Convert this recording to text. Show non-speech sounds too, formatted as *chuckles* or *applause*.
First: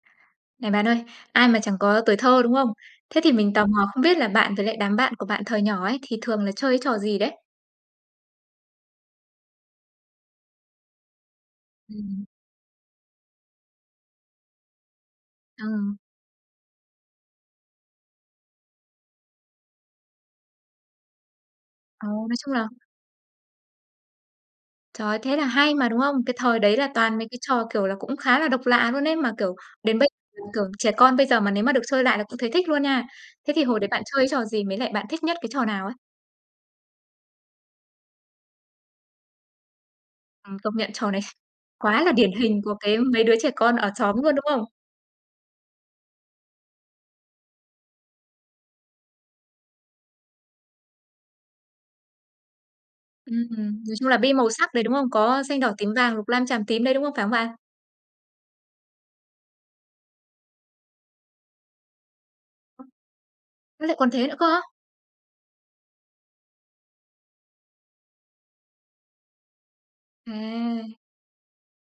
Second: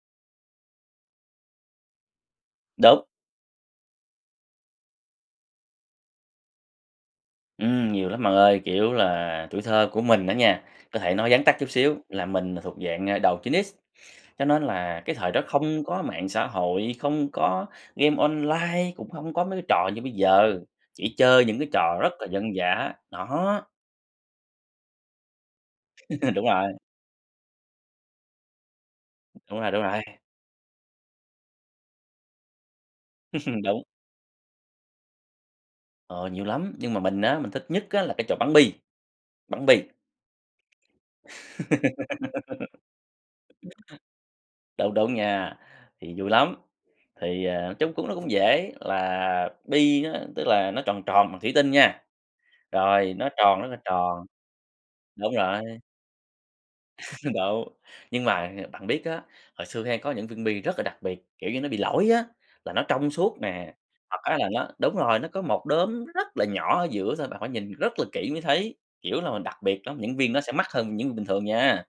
Này bạn ơi, ai mà chẳng có tuổi thơ, đúng không? Đúng. Thế thì mình tò mò không biết là bạn với lại đám bạn của bạn thời nhỏ ấy thì thường là chơi trò gì đấy? Ừm, nhiều lắm bạn ơi. Kiểu là, tuổi thơ của mình đó nha, có thể nói vắn tắt chút xíu là Ừm. mình thuộc dạng, à, đầu 9X cho nên là cái thời đó Ờ. không có mạng xã hội, không có game online, cũng hông có mấy cái trò như bây giờ, chỉ chơi những cái trò Ồ, rất là nói chung dân là dã, đó. Trời, thế là hay mà, đúng không? Cái *chuckles* Đúng thời rồi. đấy là toàn mấy cái trò, kiểu là, cũng khá là độc lạ luôn ấy, mà kiểu, Đúng rồi, đúng đến rồi. bây kiểu, trẻ con bây giờ mà nếu mà được chơi lại là cũng thấy thích luôn nha. Thế *chuckles* thì hồi Đúng. đấy bạn chơi trò gì? Với lại bạn thích nhất cái trò nào á? Ờ, nhiều lắm, nhưng mà mình á, mình thích nhất á, là cái trò bắn bi. Bắn bi. Ừm, công nhận trò này *chuckles* quá là điển hình của cái mấy đứa trẻ con ở xóm luôn, đúng *laughs* không? Đúng, đúng nha. Thì vui lắm, thì, à, chung cũng nó cũng dễ, là bi á, tức là nó tròn tròn bằng thủy tinh nha, rồi nó Ừm, tròn ừm, rất là nói chung là tròn, bi màu sắc đấy, đúng không? đúng Có xanh, rồi. đỏ, tím, vàng, lục, lam, chàm, tím đấy, đúng không? Phải không *chuckles* bạn? Đúng, nhưng mà, à, bạn biết á, hồi xưa hay có những viên bi rất là đặc biệt, kiểu như, nó bị lỗi á, là nó Ơ, trong suốt nè, lại còn hoặc thế nữa á, cơ là á? nó đúng rồi nó có một đốm nó rất là nhỏ ở giữa thôi, bạn phải nhìn rất là kỹ mới thấy. Kiểu là, mình đặc biệt lắm, những viên đó sẽ mắc À. hơn những viên bình thường nha.